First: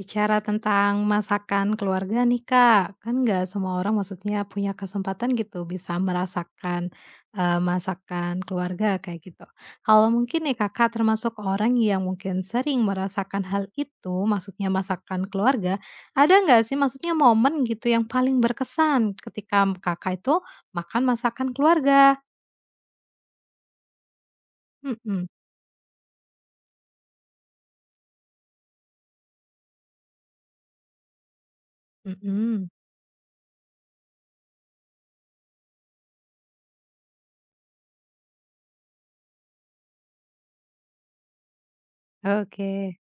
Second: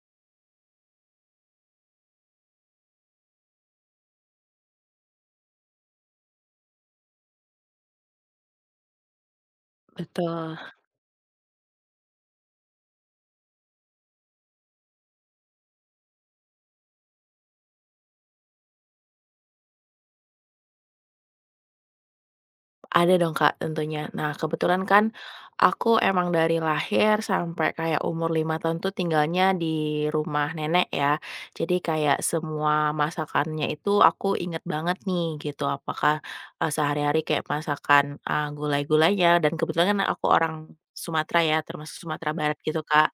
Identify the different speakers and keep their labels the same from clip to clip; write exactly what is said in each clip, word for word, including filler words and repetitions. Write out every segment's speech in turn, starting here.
Speaker 1: Bicara tentang masakan keluarga nih Kak, kan nggak semua orang maksudnya punya kesempatan gitu bisa merasakan, eee, masakan keluarga kayak gitu. Kalau mungkin
Speaker 2: Betul.
Speaker 1: nih Kakak termasuk orang yang mungkin sering merasakan hal itu, maksudnya masakan keluarga, ada nggak sih maksudnya momen gitu yang paling berkesan ketika Kakak itu makan masakan keluarga?
Speaker 2: Ada dong Kak, tentunya. Nah, kebetulan kan
Speaker 1: Mhm,
Speaker 2: aku emang dari lahir sampai kayak umur lima tahun tuh tinggalnya di rumah nenek ya. Jadi kayak
Speaker 1: mhm,
Speaker 2: semua masakannya itu aku inget banget nih gitu. Apakah eh, sehari-hari kayak masakan eh, gulai-gulainya dan kebetulan kan aku orang Sumatera ya, termasuk Sumatera Barat gitu
Speaker 1: oke.
Speaker 2: Kak.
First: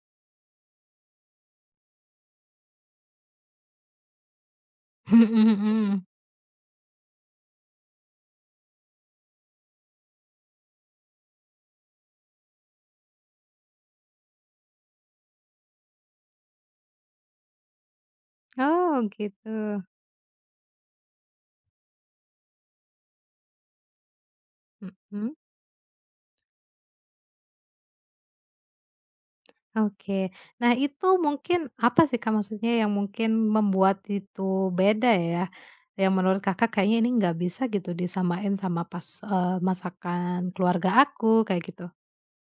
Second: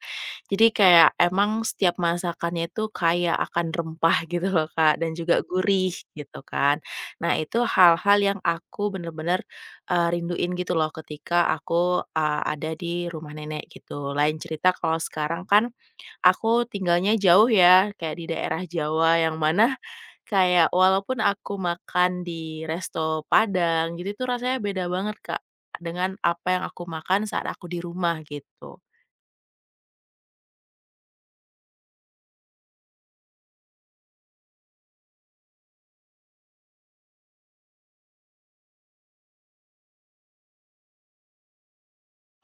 Speaker 2: Jadi kayak emang setiap masakannya itu kayak akan rempah gitu loh Kak dan juga
Speaker 1: Mhm
Speaker 2: gurih
Speaker 1: mhm.
Speaker 2: gitu kan. Nah, itu hal-hal yang aku bener-bener Eee, rinduin gitu loh ketika aku, eee, ada di rumah nenek gitu. Lain cerita kalau sekarang kan aku tinggalnya jauh ya, kayak di daerah
Speaker 1: Oh
Speaker 2: Jawa yang mana
Speaker 1: gitu,
Speaker 2: kayak walaupun aku makan di resto Padang gitu, itu rasanya beda banget
Speaker 1: mhm.
Speaker 2: Kak, dengan apa yang aku makan saat aku di rumah gitu.
Speaker 1: Oke. Nah itu mungkin apa sih, Kak, maksudnya yang mungkin membuat itu beda ya, yang menurut Kakak kayaknya ini nggak bisa gitu disamain sama pas, eee, masakan keluarga aku kayak gitu?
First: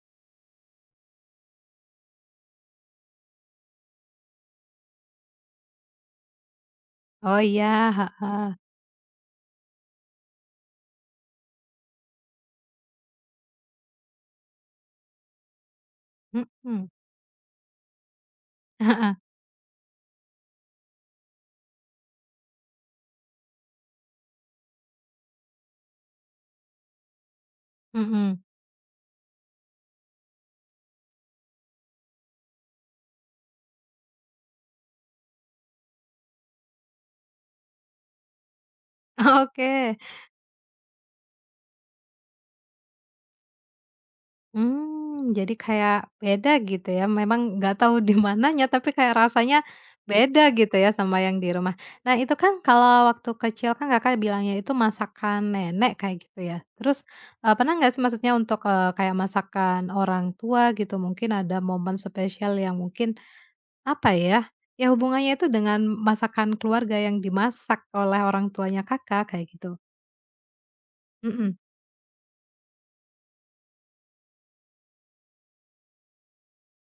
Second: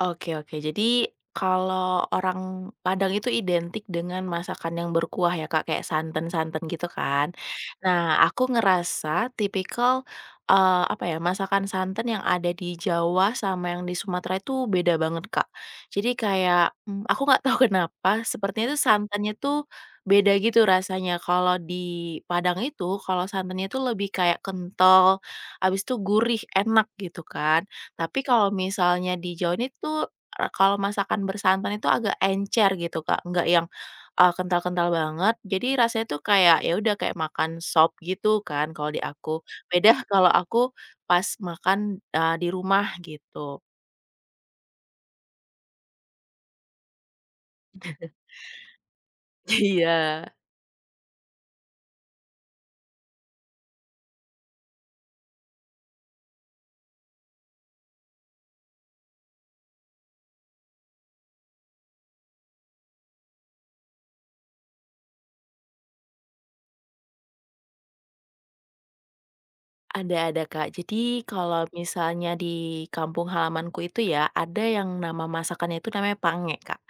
Speaker 2: Oke oke. Jadi, kalau orang Padang itu identik dengan masakan yang berkuah ya, Kak, kayak santen-santen gitu kan.
Speaker 1: Oh iya,
Speaker 2: Nah, aku
Speaker 1: heeh,
Speaker 2: ngerasa tipikal, eee, apa ya, masakan santen yang ada di Jawa sama yang di Sumatera itu beda banget, Kak. Jadi kayak,
Speaker 1: mhm,
Speaker 2: mmm, aku nggak tahu kenapa sepertinya itu
Speaker 1: heeh,
Speaker 2: santannya tuh beda gitu rasanya. Kalau di Padang itu, kalau santannya tuh lebih kayak kental, habis itu gurih, enak gitu kan. Tapi
Speaker 1: mhm,
Speaker 2: kalau misalnya di Jawa ini tuh, eee, kalau masakan bersantan itu agak encer gitu, Kak, nggak yang, eee, kental-kental banget. Jadi rasanya tuh kayak, ya udah kayak makan sop gitu kan kalau di aku. Beda
Speaker 1: oke.
Speaker 2: kalau aku pas makan, eee, di rumah gitu.
Speaker 1: Mmm, jadi kayak beda gitu ya, memang nggak tahu di mananya, tapi kayak rasanya
Speaker 2: Iya.
Speaker 1: beda gitu ya sama yang di rumah. Nah itu kan kalau waktu kecil kan Kakak bilangnya itu masakan nenek kayak gitu ya. Terus, eee, pernah nggak sih maksudnya untuk, eee, kayak masakan orang tua gitu mungkin ada momen spesial yang mungkin, apa ya, ya hubungannya itu dengan masakan keluarga yang dimasak oleh orang tuanya Kakak kayak gitu?
Speaker 2: Ada ada, Kak. Jadi
Speaker 1: Mhm,
Speaker 2: kalau misalnya di kampung halamanku itu ya, ada yang nama masakannya itu namanya pange, Kak.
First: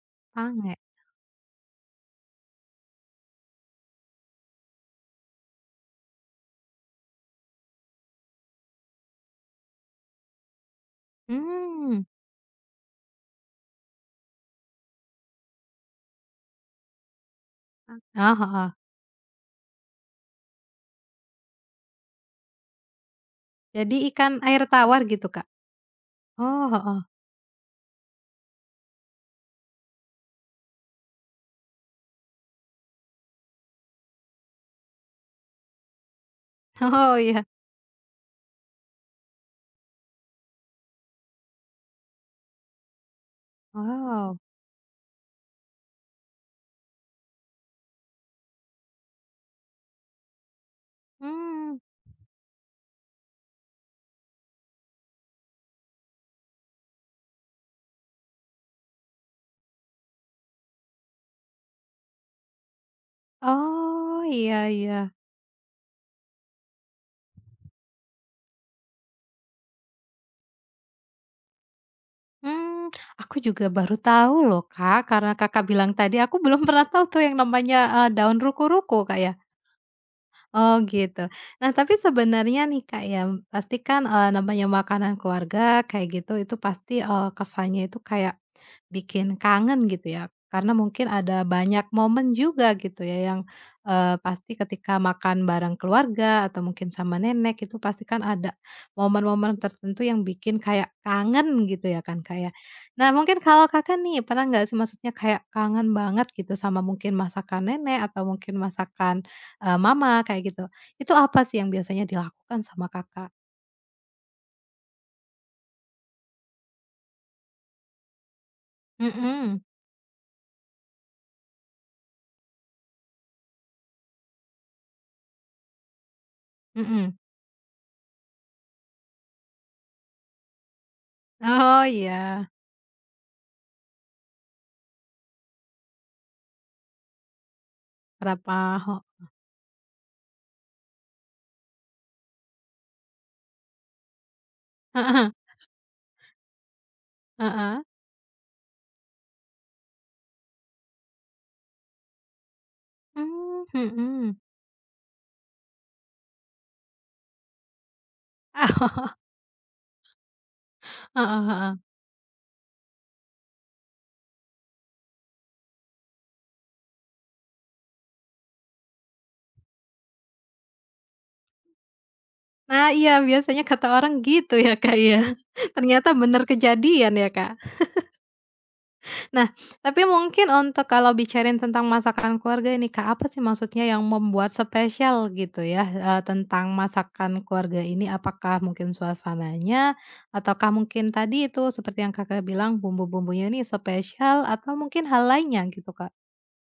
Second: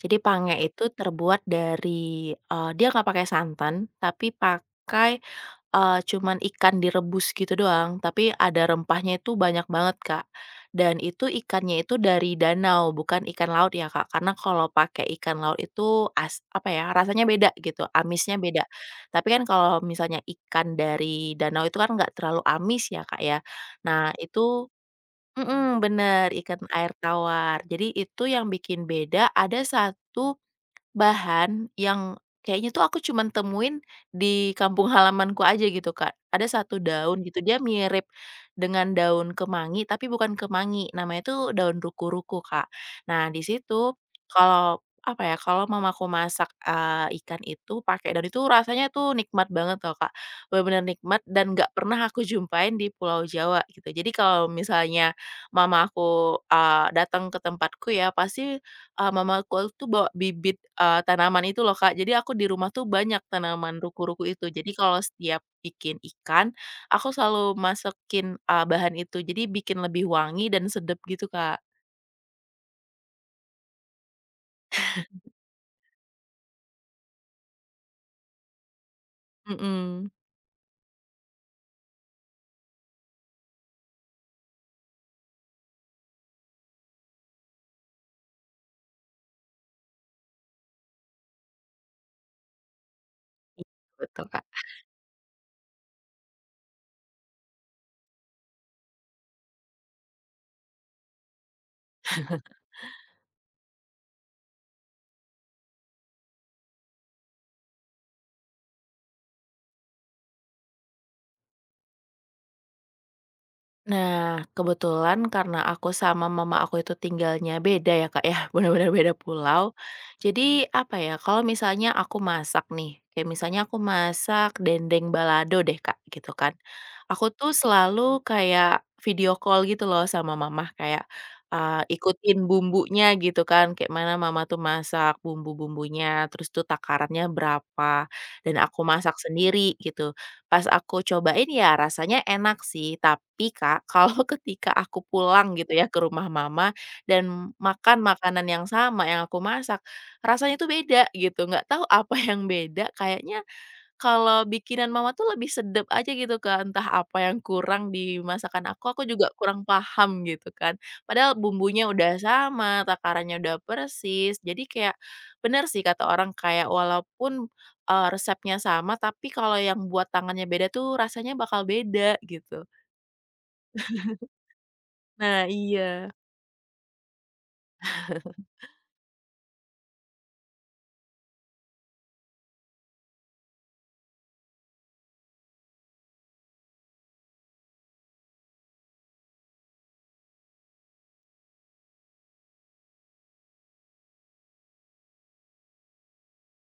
Speaker 2: Jadi pange
Speaker 1: pange.
Speaker 2: itu terbuat dari, eee, dia nggak pakai santan, tapi pakai Eee, cuman ikan direbus gitu doang, tapi ada rempahnya itu banyak banget, Kak. Dan itu ikannya
Speaker 1: Mmm.
Speaker 2: itu dari danau, bukan ikan laut ya, Kak. Karena kalau pakai ikan laut itu as apa ya, rasanya beda gitu,
Speaker 1: Oh,
Speaker 2: amisnya beda.
Speaker 1: heeh.
Speaker 2: Tapi kan kalau misalnya ikan dari danau itu kan nggak terlalu amis ya, Kak, ya.
Speaker 1: Jadi
Speaker 2: Nah
Speaker 1: ikan air
Speaker 2: itu,
Speaker 1: tawar gitu, Kak?
Speaker 2: mhm, bener, ikan
Speaker 1: Oh,
Speaker 2: air
Speaker 1: heeh.
Speaker 2: tawar. Jadi itu yang bikin beda ada satu Bahan yang kayaknya tuh aku cuman temuin di kampung halamanku aja gitu, Kak. Ada satu
Speaker 1: Oh,
Speaker 2: daun
Speaker 1: iya.
Speaker 2: gitu, dia mirip dengan daun kemangi, tapi bukan kemangi, namanya tuh daun ruku-ruku, Kak. Nah, di situ
Speaker 1: Wow.
Speaker 2: kalau, apa ya, kalau mamaku masak, eee, ikan itu pakai daun itu rasanya tuh nikmat banget loh, Kak. Benar benar nikmat dan nggak
Speaker 1: Mmm.
Speaker 2: pernah aku jumpain di Pulau Jawa gitu. Jadi kalau misalnya mama aku, eee, datang ke tempatku ya, pasti Eee, mamaku tuh bawa bibit, eee, tanaman itu loh, Kak. Jadi aku di rumah tuh banyak tanaman ruku-ruku
Speaker 1: Oh,
Speaker 2: itu.
Speaker 1: iya
Speaker 2: Jadi kalau
Speaker 1: iya.
Speaker 2: setiap bikin ikan, aku selalu masukin, eee, bahan itu. Jadi bikin lebih wangi dan sedap gitu, Kak.
Speaker 1: Mmm, aku juga baru tahu loh, Kak, karena Kakak bilang tadi, aku belum pernah tahu tuh yang namanya, eee, daun ruku-ruku, Kak, ya.
Speaker 2: Mhm.
Speaker 1: Oh gitu. Nah tapi sebenarnya nih Kak ya, pasti kan, eee, namanya makanan keluarga kayak gitu itu pasti, eee, kesannya itu kayak bikin kangen gitu ya, karena mungkin ada banyak momen juga gitu ya yang, eee, pasti ketika makan bareng keluarga atau mungkin sama nenek itu pasti kan ada momen-momen tertentu yang bikin kayak kangen gitu ya kan Kak ya. Nah mungkin kalau Kakak nih pernah nggak sih maksudnya kayak kangen banget gitu sama mungkin masakan nenek atau mungkin masakan Eee, mama kayak gitu. Itu apa sih yang biasanya dilakukan sama Kakak?
Speaker 2: Nah, kebetulan karena aku sama mama aku itu tinggalnya beda ya, Kak, ya, benar-benar beda
Speaker 1: Mhm,
Speaker 2: pulau. Jadi, apa ya, kalau misalnya aku masak nih, kayak misalnya aku masak dendeng balado deh, Kak, gitu kan.
Speaker 1: mhm.
Speaker 2: Aku tuh selalu kayak video call gitu loh sama mama, kayak, eee,
Speaker 1: Oh
Speaker 2: ikutin
Speaker 1: iya,
Speaker 2: bumbunya gitu kan, kayak mana mama tuh masak bumbu-bumbunya, terus tuh takarannya berapa, dan aku
Speaker 1: Arapaho.
Speaker 2: masak sendiri gitu. Pas aku cobain ya rasanya enak sih, tapi Kak, kalau ketika aku
Speaker 1: Heeh
Speaker 2: pulang gitu ya ke rumah mama dan
Speaker 1: heeh.
Speaker 2: makan makanan yang sama yang aku masak, rasanya tuh beda gitu, nggak tahu apa yang beda, kayaknya
Speaker 1: Mmm, mhm.
Speaker 2: kalau bikinan mama tuh lebih sedep aja gitu Kak, entah apa yang kurang di masakan aku, aku juga kurang paham gitu kan. Padahal
Speaker 1: Heeh heeh.
Speaker 2: bumbunya udah sama, takarannya udah persis, jadi kayak bener sih kata orang kayak walaupun, eee, resepnya sama, tapi kalau yang buat tangannya beda tuh rasanya bakal beda gitu.
Speaker 1: Nah iya biasanya kata orang gitu ya Kak ya.
Speaker 2: Nah
Speaker 1: Ternyata
Speaker 2: iya.
Speaker 1: bener kejadian ya Kak? Nah, tapi mungkin untuk kalau bicarain tentang masakan keluarga ini Kak, apa sih maksudnya yang membuat spesial gitu ya, eee, tentang masakan keluarga ini? Apakah mungkin suasananya, ataukah mungkin tadi itu seperti yang Kakak bilang bumbu-bumbunya ini spesial, atau mungkin hal lainnya gitu, Kak?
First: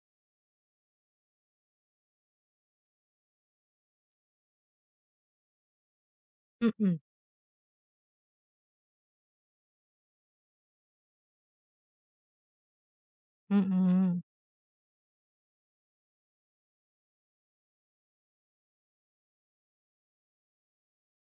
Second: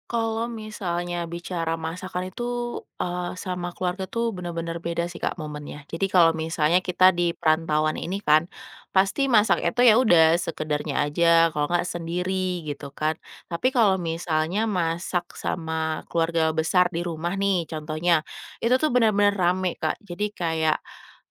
Speaker 2: Kalau misalnya bicara masakan itu, eee, sama keluarga tuh bener-bener beda sih Kak momennya. Jadi kalau misalnya
Speaker 1: Mhm,
Speaker 2: kita di perantauan ini kan, pasti masak itu ya udah sekedarnya aja, kalau nggak sendiri gitu kan. Tapi kalau
Speaker 1: mhm.
Speaker 2: misalnya masak sama keluarga besar di rumah nih contohnya, itu tuh bener-bener rame Kak. Jadi kayak,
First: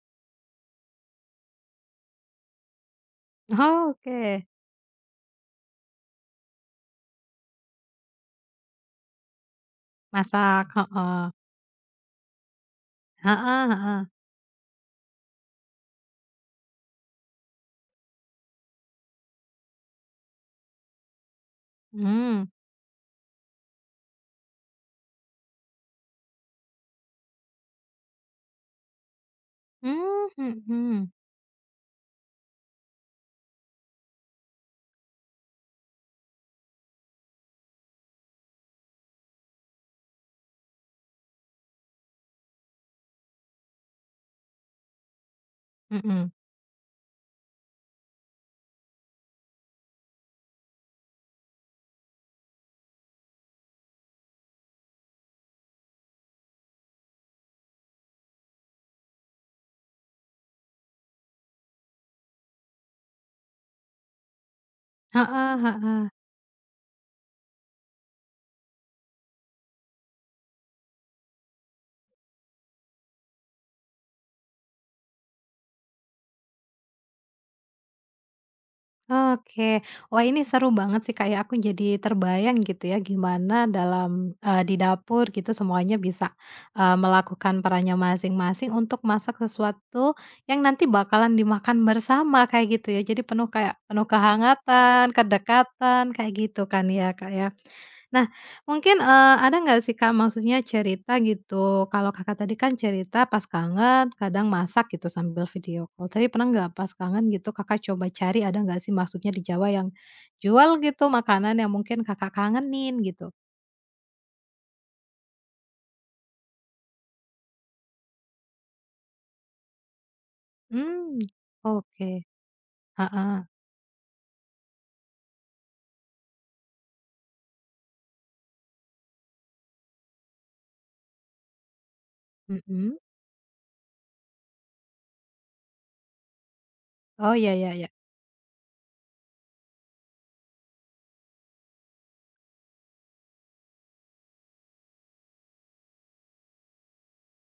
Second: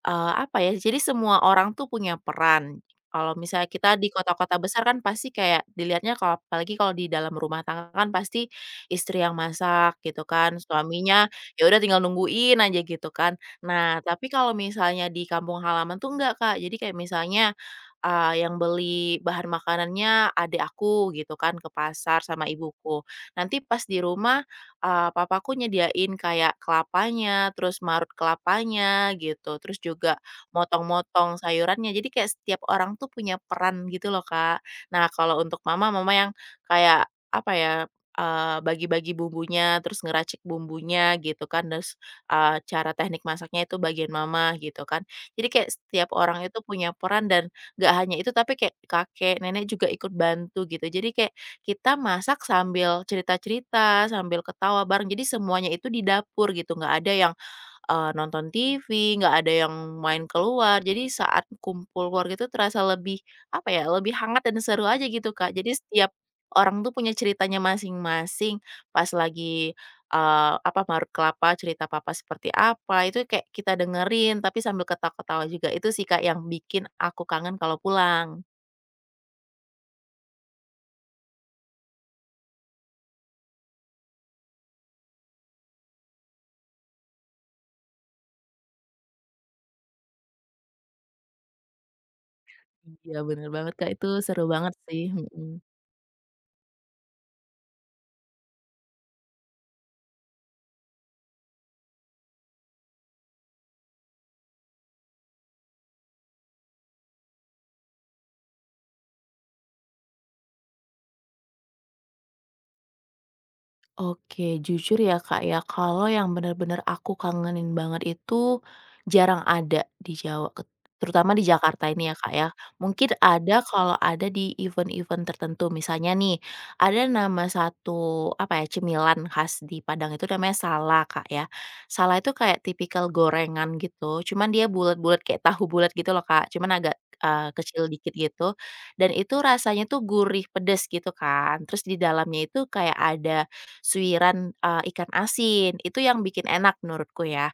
Speaker 2: eee, apa ya, jadi semua orang tuh punya peran. Kalau misalnya kita di
Speaker 1: Oke,
Speaker 2: kota-kota besar kan pasti kayak dilihatnya kalau apalagi kalau di dalam rumah tangga kan pasti istri yang masak gitu kan,
Speaker 1: masak,
Speaker 2: suaminya
Speaker 1: heeh.
Speaker 2: ya udah tinggal nungguin aja gitu kan.
Speaker 1: Heeh heeh.
Speaker 2: Nah, tapi kalau misalnya di kampung halaman tuh enggak, Kak. Jadi kayak misalnya, eee, yang beli bahan makanannya adik aku gitu kan ke pasar sama
Speaker 1: Mmm.
Speaker 2: ibuku. Nanti pas di rumah, eee, papaku nyediain kayak kelapanya, terus marut kelapanya gitu, terus juga
Speaker 1: Mmm, mhm.
Speaker 2: motong-motong sayurannya. Jadi kayak setiap orang tuh punya peran gitu loh, Kak. Nah, kalau untuk mama, mama yang kayak apa ya eee, bagi-bagi bumbunya, terus ngeracik bumbunya gitu kan, terus, eee, cara teknik masaknya itu bagian mama gitu kan. Jadi kayak setiap
Speaker 1: Mhm.
Speaker 2: orang itu punya peran dan nggak hanya itu, tapi kayak kakek, nenek juga ikut bantu gitu. Jadi kayak kita masak sambil cerita-cerita, sambil ketawa bareng, jadi semuanya itu di dapur gitu, nggak ada yang, eee, nonton T V, nggak ada yang main keluar. Jadi saat kumpul keluarga itu terasa lebih, apa ya, lebih hangat dan seru aja gitu, Kak.
Speaker 1: Heeh
Speaker 2: Jadi setiap
Speaker 1: heeh.
Speaker 2: Orang tuh punya ceritanya masing-masing, pas lagi, eee, apa, marut kelapa cerita papa seperti apa, itu kayak kita dengerin tapi sambil ketawa-ketawa juga. Itu sih, Kak, yang bikin aku kangen kalau pulang.
Speaker 1: Oke. Wah, ini seru banget sih, kayak aku jadi terbayang gitu ya gimana dalam, eee, di dapur gitu semuanya bisa, eee, melakukan perannya masing-masing untuk masak sesuatu yang nanti bakalan dimakan bersama kayak gitu ya.
Speaker 2: Iya,
Speaker 1: Jadi penuh
Speaker 2: bener banget,
Speaker 1: kayak
Speaker 2: Kak, itu
Speaker 1: penuh
Speaker 2: seru banget sih,
Speaker 1: kehangatan,
Speaker 2: mhm.
Speaker 1: kedekatan kayak gitu kan ya, Kak, ya? Nah, mungkin, eee, ada nggak sih, Kak, maksudnya cerita gitu, kalau Kakak tadi kan cerita pas kangen kadang masak gitu sambil video call, tapi pernah nggak pas kangen gitu Kakak coba cari ada nggak sih maksudnya di Jawa yang jual gitu makanan yang mungkin Kakak kangenin gitu?
Speaker 2: Oke, jujur ya Kak ya, kalau yang benar-benar aku kangenin banget itu jarang ada di Jawa, ket
Speaker 1: Hmm,
Speaker 2: terutama di Jakarta ini
Speaker 1: oke,
Speaker 2: ya Kak ya. Mungkin
Speaker 1: heeh,
Speaker 2: ada kalau ada di event-event tertentu, misalnya nih ada nama satu, apa ya, cemilan khas di Padang itu namanya sala Kak ya. Sala itu kayak
Speaker 1: mhm.
Speaker 2: tipikal gorengan gitu, cuman dia bulat-bulat kayak tahu bulat gitu loh Kak, cuman agak,
Speaker 1: Oh,
Speaker 2: eee,
Speaker 1: ya ya
Speaker 2: kecil
Speaker 1: ya,
Speaker 2: dikit gitu, dan itu rasanya tuh gurih pedes gitu kan, terus di dalamnya itu kayak ada suiran, eee, ikan asin, itu yang bikin enak menurutku ya.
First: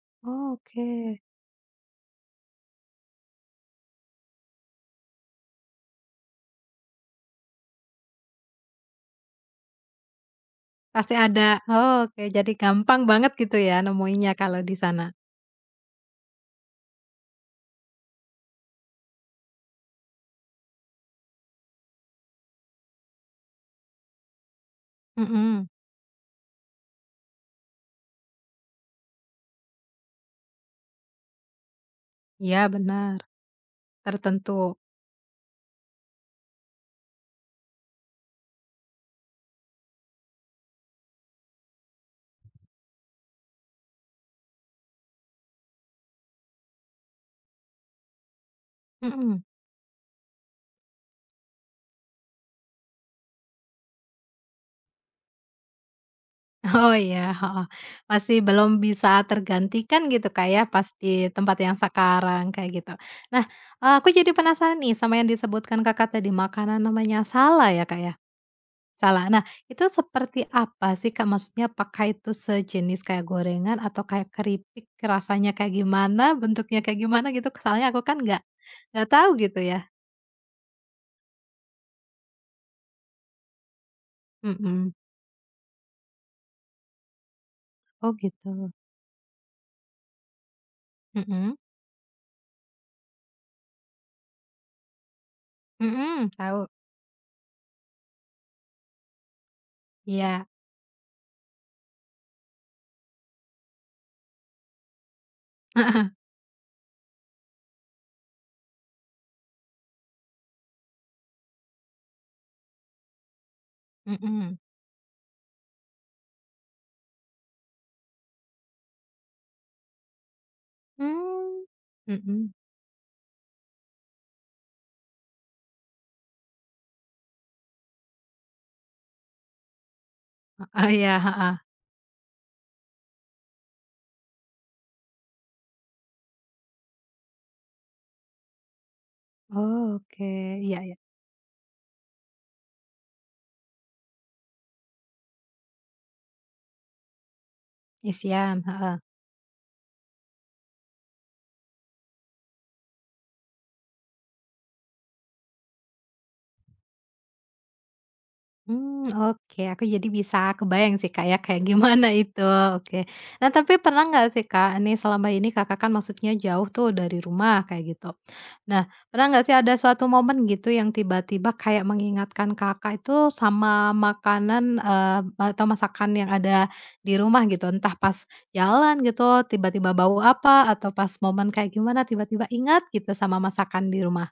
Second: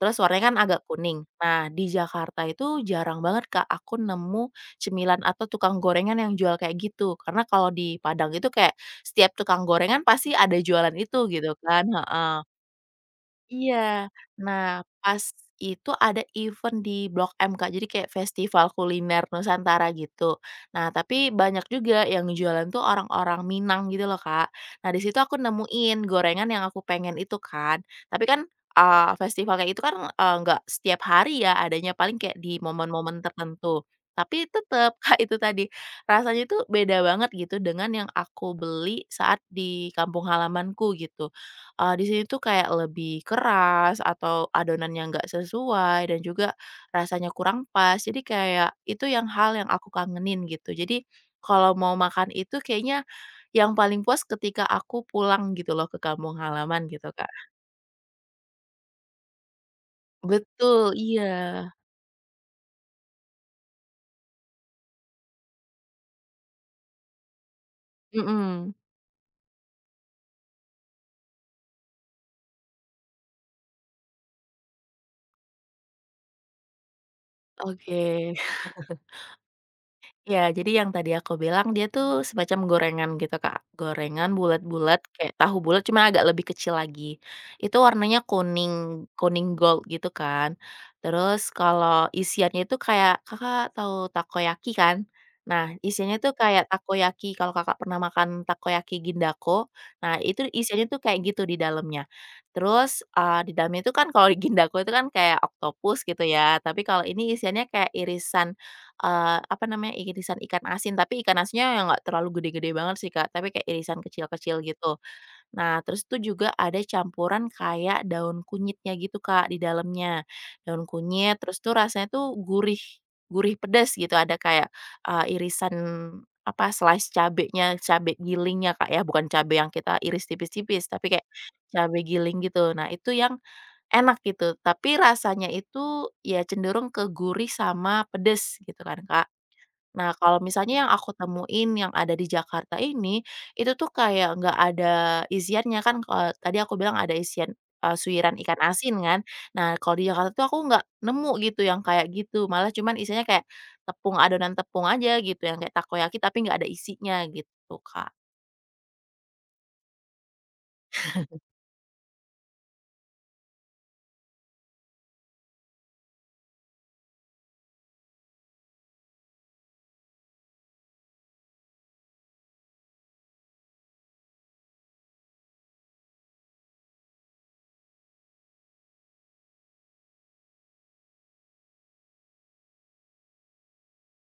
Speaker 2: Terus warnanya kan agak
Speaker 1: oke.
Speaker 2: kuning. Nah, di Jakarta itu jarang banget Kak aku nemu cemilan atau tukang gorengan yang jual kayak gitu. Karena kalau di Padang itu kayak setiap tukang gorengan pasti ada jualan
Speaker 1: Pasti
Speaker 2: itu
Speaker 1: ada,
Speaker 2: gitu kan,
Speaker 1: oke,
Speaker 2: heeh.
Speaker 1: jadi gampang banget gitu ya
Speaker 2: Iya.
Speaker 1: nemuinya kalau di
Speaker 2: Nah,
Speaker 1: sana?
Speaker 2: pas itu ada event di Blok M, Kak, jadi kayak festival kuliner Nusantara gitu. Nah, tapi banyak juga yang jualan tuh orang-orang Minang gitu loh, Kak. Nah, di situ aku
Speaker 1: Mhm,
Speaker 2: nemuin gorengan yang aku pengen itu kan. Tapi kan, eee, festival kayak itu kan, eee, nggak setiap hari ya adanya, paling kayak di
Speaker 1: iya benar,
Speaker 2: momen-momen tertentu. Tapi
Speaker 1: tertentu,
Speaker 2: tetep, Kak, itu tadi, rasanya tuh beda banget gitu dengan yang aku beli saat di kampung halamanku gitu. Eee, di sini tuh kayak lebih keras atau adonannya nggak sesuai dan juga rasanya kurang pas. Jadi kayak itu yang
Speaker 1: mhm.
Speaker 2: hal yang aku kangenin gitu. Jadi kalau mau makan itu kayaknya yang paling puas ketika aku pulang gitu loh ke kampung halaman
Speaker 1: Oh
Speaker 2: gitu, Kak.
Speaker 1: iya, heeh. Masih belum bisa tergantikan gitu Kak ya,
Speaker 2: Betul,
Speaker 1: pas
Speaker 2: iya.
Speaker 1: di tempat yang sekarang, kayak gitu. Nah, eee, aku jadi penasaran nih sama yang disebutkan Kakak tadi, makanan namanya salad ya Kak ya?
Speaker 2: Mhm,
Speaker 1: Salad. Nah, itu seperti apa sih Kak? Maksudnya apakah itu sejenis kayak gorengan atau kayak keripik, rasanya kayak gimana, bentuknya kayak gimana gitu? Soalnya aku kan
Speaker 2: oke.
Speaker 1: nggak nggak tahu gitu ya.
Speaker 2: Iya, jadi yang tadi aku bilang dia tuh semacam gorengan gitu, Kak. Gorengan
Speaker 1: Mhm.
Speaker 2: bulat-bulat kayak tahu bulat cuma agak lebih kecil lagi. Itu
Speaker 1: Oh
Speaker 2: warnanya
Speaker 1: gitu.
Speaker 2: kuning, kuning gold gitu kan. Terus
Speaker 1: Mhm.
Speaker 2: kalau isiannya itu kayak Kakak tahu takoyaki kan? Nah, isiannya
Speaker 1: Mhm,
Speaker 2: tuh kayak
Speaker 1: tahu.
Speaker 2: takoyaki kalau Kakak pernah makan takoyaki Gindako. Nah,
Speaker 1: Iya.
Speaker 2: itu isiannya tuh kayak gitu di dalamnya. Terus, eee, di dalamnya itu kan kalau di Gindako itu kan kayak oktopus gitu ya, tapi kalau ini isiannya kayak irisan Eee, apa namanya, irisan ikan asin, tapi ikan asinnya yang nggak terlalu gede-gede banget sih, Kak, tapi kayak irisan
Speaker 1: Heeh. Mhm.
Speaker 2: kecil-kecil gitu. Nah, terus itu juga ada campuran kayak daun kunyitnya gitu, Kak, di dalamnya. Daun kunyit, terus
Speaker 1: Mmm.
Speaker 2: tuh rasanya tuh
Speaker 1: Mhm.
Speaker 2: gurih gurih pedas gitu, ada kayak, eee, irisan, apa, slice cabenya, cabe gilingnya, Kak, ya, bukan cabe yang kita iris tipis-tipis,
Speaker 1: Heeh,
Speaker 2: tapi
Speaker 1: iya,
Speaker 2: kayak
Speaker 1: heeh.
Speaker 2: cabe giling gitu. Nah, itu yang enak gitu, tapi rasanya itu ya cenderung ke gurih sama pedes gitu kan, Kak. Nah,
Speaker 1: Oke,
Speaker 2: kalau
Speaker 1: iya
Speaker 2: misalnya yang
Speaker 1: iya,
Speaker 2: aku temuin yang ada di Jakarta ini, itu tuh kayak nggak ada isiannya kan, eee, tadi aku bilang ada isian, eee, suiran
Speaker 1: isian,
Speaker 2: ikan
Speaker 1: heeh.
Speaker 2: asin kan. Nah, kalau di Jakarta tuh aku nggak nemu gitu yang kayak gitu, malah cuman isinya kayak tepung, adonan tepung aja gitu, yang kayak takoyaki tapi nggak ada isinya gitu, Kak.
Speaker 1: Mmm, oke, aku jadi bisa kebayang sih, Kak, ya, kayak gimana itu, oke. Nah, tapi pernah nggak sih, Kak, nih selama ini Kakak kan maksudnya jauh tuh dari rumah kayak gitu. Nah, pernah nggak sih ada suatu momen gitu yang tiba-tiba kayak mengingatkan Kakak itu sama makanan, eee, atau masakan yang ada di rumah gitu, entah pas jalan gitu, tiba-tiba bau apa, atau pas momen kayak gimana tiba-tiba ingat gitu sama masakan di rumah?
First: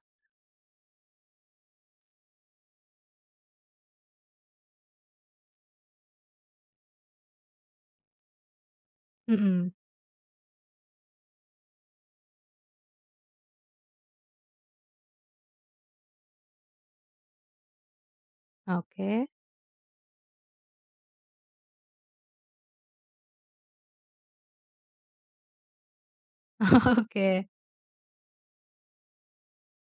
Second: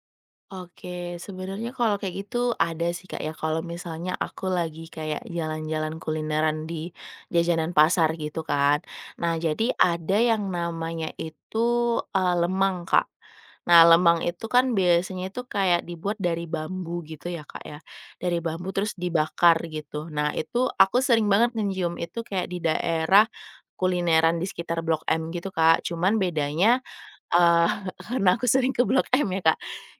Speaker 2: Oke, sebenarnya kalau kayak gitu ada sih, Kak, ya, kalau misalnya aku lagi kayak jalan-jalan kulineran di jajanan pasar gitu kan. Nah, jadi
Speaker 1: Mhm.
Speaker 2: ada yang namanya itu, eee, lemang, Kak. Nah, lemang itu kan biasanya itu kayak dibuat dari bambu gitu ya, Kak, ya, dari bambu terus
Speaker 1: Oke
Speaker 2: dibakar gitu. Nah, itu aku sering banget ngecium itu kayak di daerah kulineran di sekitar Blok M gitu, Kak. Cuman bedanya
Speaker 1: oke.
Speaker 2: Eee, karena aku sering ke Blok M ya, Kak.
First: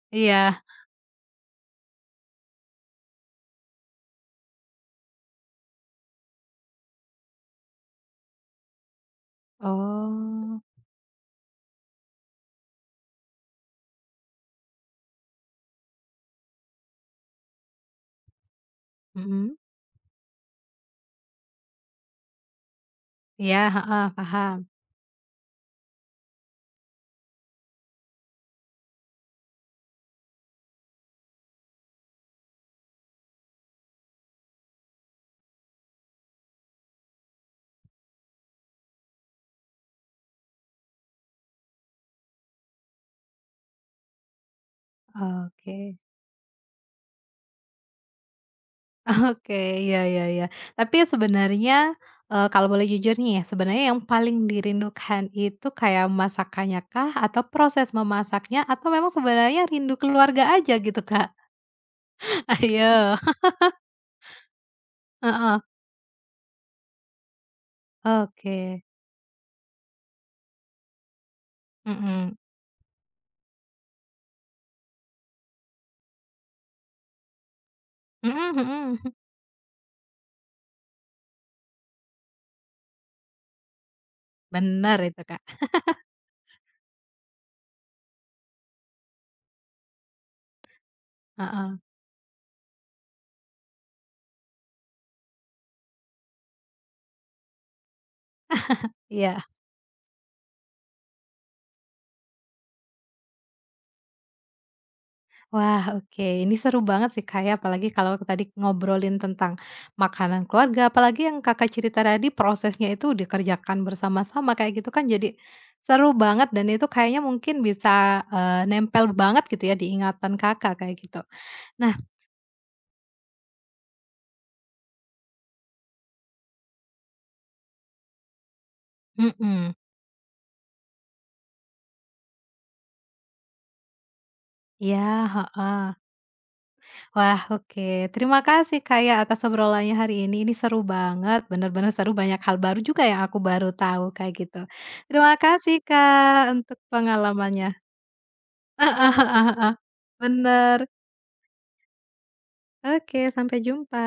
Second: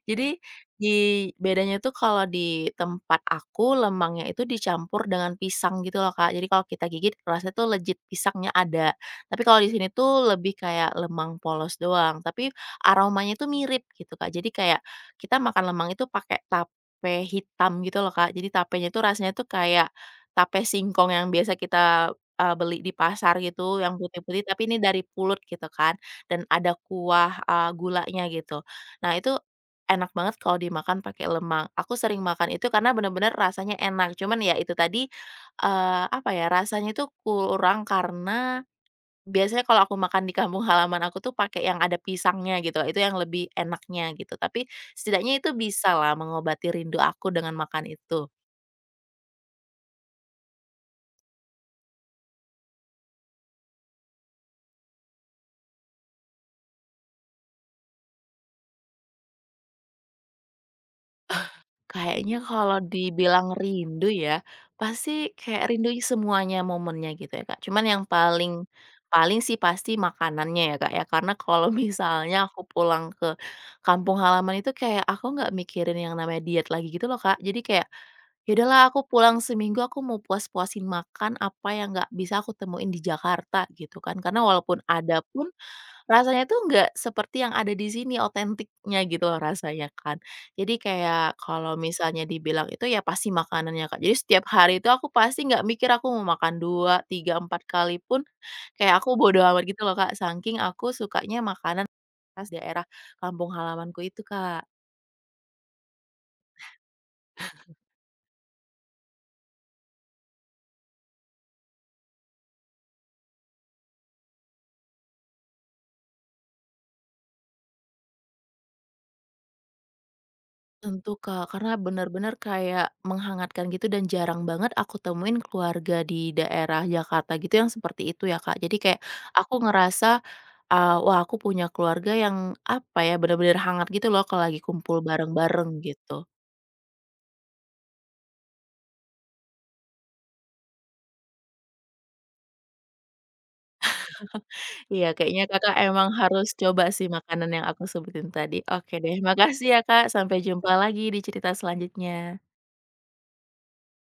Speaker 2: Jadi
Speaker 1: Iya.
Speaker 2: di bedanya itu kalau di tempat aku lemangnya itu dicampur dengan pisang gitu loh, Kak. Jadi kalau kita gigit rasanya tuh legit pisangnya ada. Tapi kalau di sini tuh lebih
Speaker 1: Oh.
Speaker 2: kayak lemang polos doang, tapi aromanya itu mirip gitu, Kak. Jadi kayak kita makan lemang itu pakai tape hitam gitu loh, Kak. Jadi tapenya itu rasanya tuh
Speaker 1: Mhm.
Speaker 2: kayak tape singkong yang biasa kita, eee, beli di pasar
Speaker 1: Iya,
Speaker 2: gitu yang
Speaker 1: heeh,
Speaker 2: putih-putih, tapi
Speaker 1: paham.
Speaker 2: ini dari pulut gitu kan dan ada kuah, eee, gulanya gitu. Nah itu enak banget kalau dimakan pakai lemang. Aku sering makan itu karena bener-bener rasanya enak. Cuman ya itu tadi, eee, apa ya, rasanya itu kurang karena biasanya kalau aku makan di kampung halaman aku tuh pakai yang ada pisangnya gitu, itu yang lebih enaknya gitu. Tapi setidaknya itu
Speaker 1: Oke
Speaker 2: bisa lah mengobati rindu aku dengan makan itu.
Speaker 1: oke. Iya iya iya. Tapi sebenarnya, eee, kalau boleh jujur nih ya, sebenarnya yang paling dirindukan itu kayak masakannya kah? Atau proses memasaknya? Atau memang sebenarnya rindu keluarga aja gitu, Kak?
Speaker 2: Kayaknya kalau
Speaker 1: Ayo.
Speaker 2: dibilang rindu ya, pasti
Speaker 1: Heeh.
Speaker 2: kayak rindu semuanya momennya gitu ya Kak, cuman yang paling
Speaker 1: Oke.
Speaker 2: paling sih pasti makanannya ya Kak ya, karena kalau
Speaker 1: Mhm.
Speaker 2: misalnya aku pulang ke kampung halaman itu kayak aku nggak mikirin yang namanya diet lagi gitu loh Kak, jadi kayak, ya
Speaker 1: Mhm
Speaker 2: udahlah
Speaker 1: mhm.
Speaker 2: aku pulang seminggu aku mau puas-puasin makan apa yang nggak bisa aku temuin di Jakarta gitu kan, karena walaupun
Speaker 1: Bener
Speaker 2: ada
Speaker 1: itu, Kak.
Speaker 2: pun, rasanya tuh nggak seperti yang ada di sini otentiknya gitu loh rasanya kan. Jadi kayak
Speaker 1: Heeh.
Speaker 2: kalau misalnya dibilang itu ya pasti makanannya, Kak. Jadi setiap hari itu aku pasti nggak mikir aku mau makan dua, tiga, empat kali pun kayak aku bodo
Speaker 1: Iya.
Speaker 2: amat gitu loh, Kak, saking aku sukanya makanan khas daerah kampung halamanku itu, Kak.
Speaker 1: Wah, oke. Ini seru banget sih, Kak, ya, apalagi kalau tadi ngobrolin tentang makanan keluarga, apalagi yang Kakak cerita tadi prosesnya itu dikerjakan bersama-sama kayak gitu kan jadi seru banget dan itu kayaknya mungkin bisa, eee, nempel banget gitu ya di ingatan Kakak kayak
Speaker 2: Tentu,
Speaker 1: gitu.
Speaker 2: Kak, karena
Speaker 1: Nah
Speaker 2: benar-benar kayak menghangatkan gitu dan jarang banget aku temuin keluarga di daerah Jakarta gitu yang seperti itu ya, Kak. Jadi kayak aku
Speaker 1: mhm,
Speaker 2: ngerasa, eee, wah aku punya keluarga yang apa ya, benar-benar hangat gitu loh kalau lagi kumpul
Speaker 1: ya,
Speaker 2: bareng-bareng
Speaker 1: heeh.
Speaker 2: gitu.
Speaker 1: Wah, oke. Terima kasih, Kak, ya, atas obrolannya hari ini. Ini seru banget, bener-bener seru banyak hal baru juga yang aku baru tahu kayak gitu.
Speaker 2: Iya,
Speaker 1: Terima
Speaker 2: kayaknya Kakak
Speaker 1: kasih,
Speaker 2: emang harus
Speaker 1: Kak, untuk
Speaker 2: coba sih makanan yang aku
Speaker 1: pengalamannya.
Speaker 2: sebutin tadi. Oke
Speaker 1: Heeh
Speaker 2: deh,
Speaker 1: heeh
Speaker 2: makasih
Speaker 1: heeh.
Speaker 2: ya Kak, sampai jumpa
Speaker 1: Bener.
Speaker 2: lagi di cerita selanjutnya.
Speaker 1: Oke, sampai jumpa.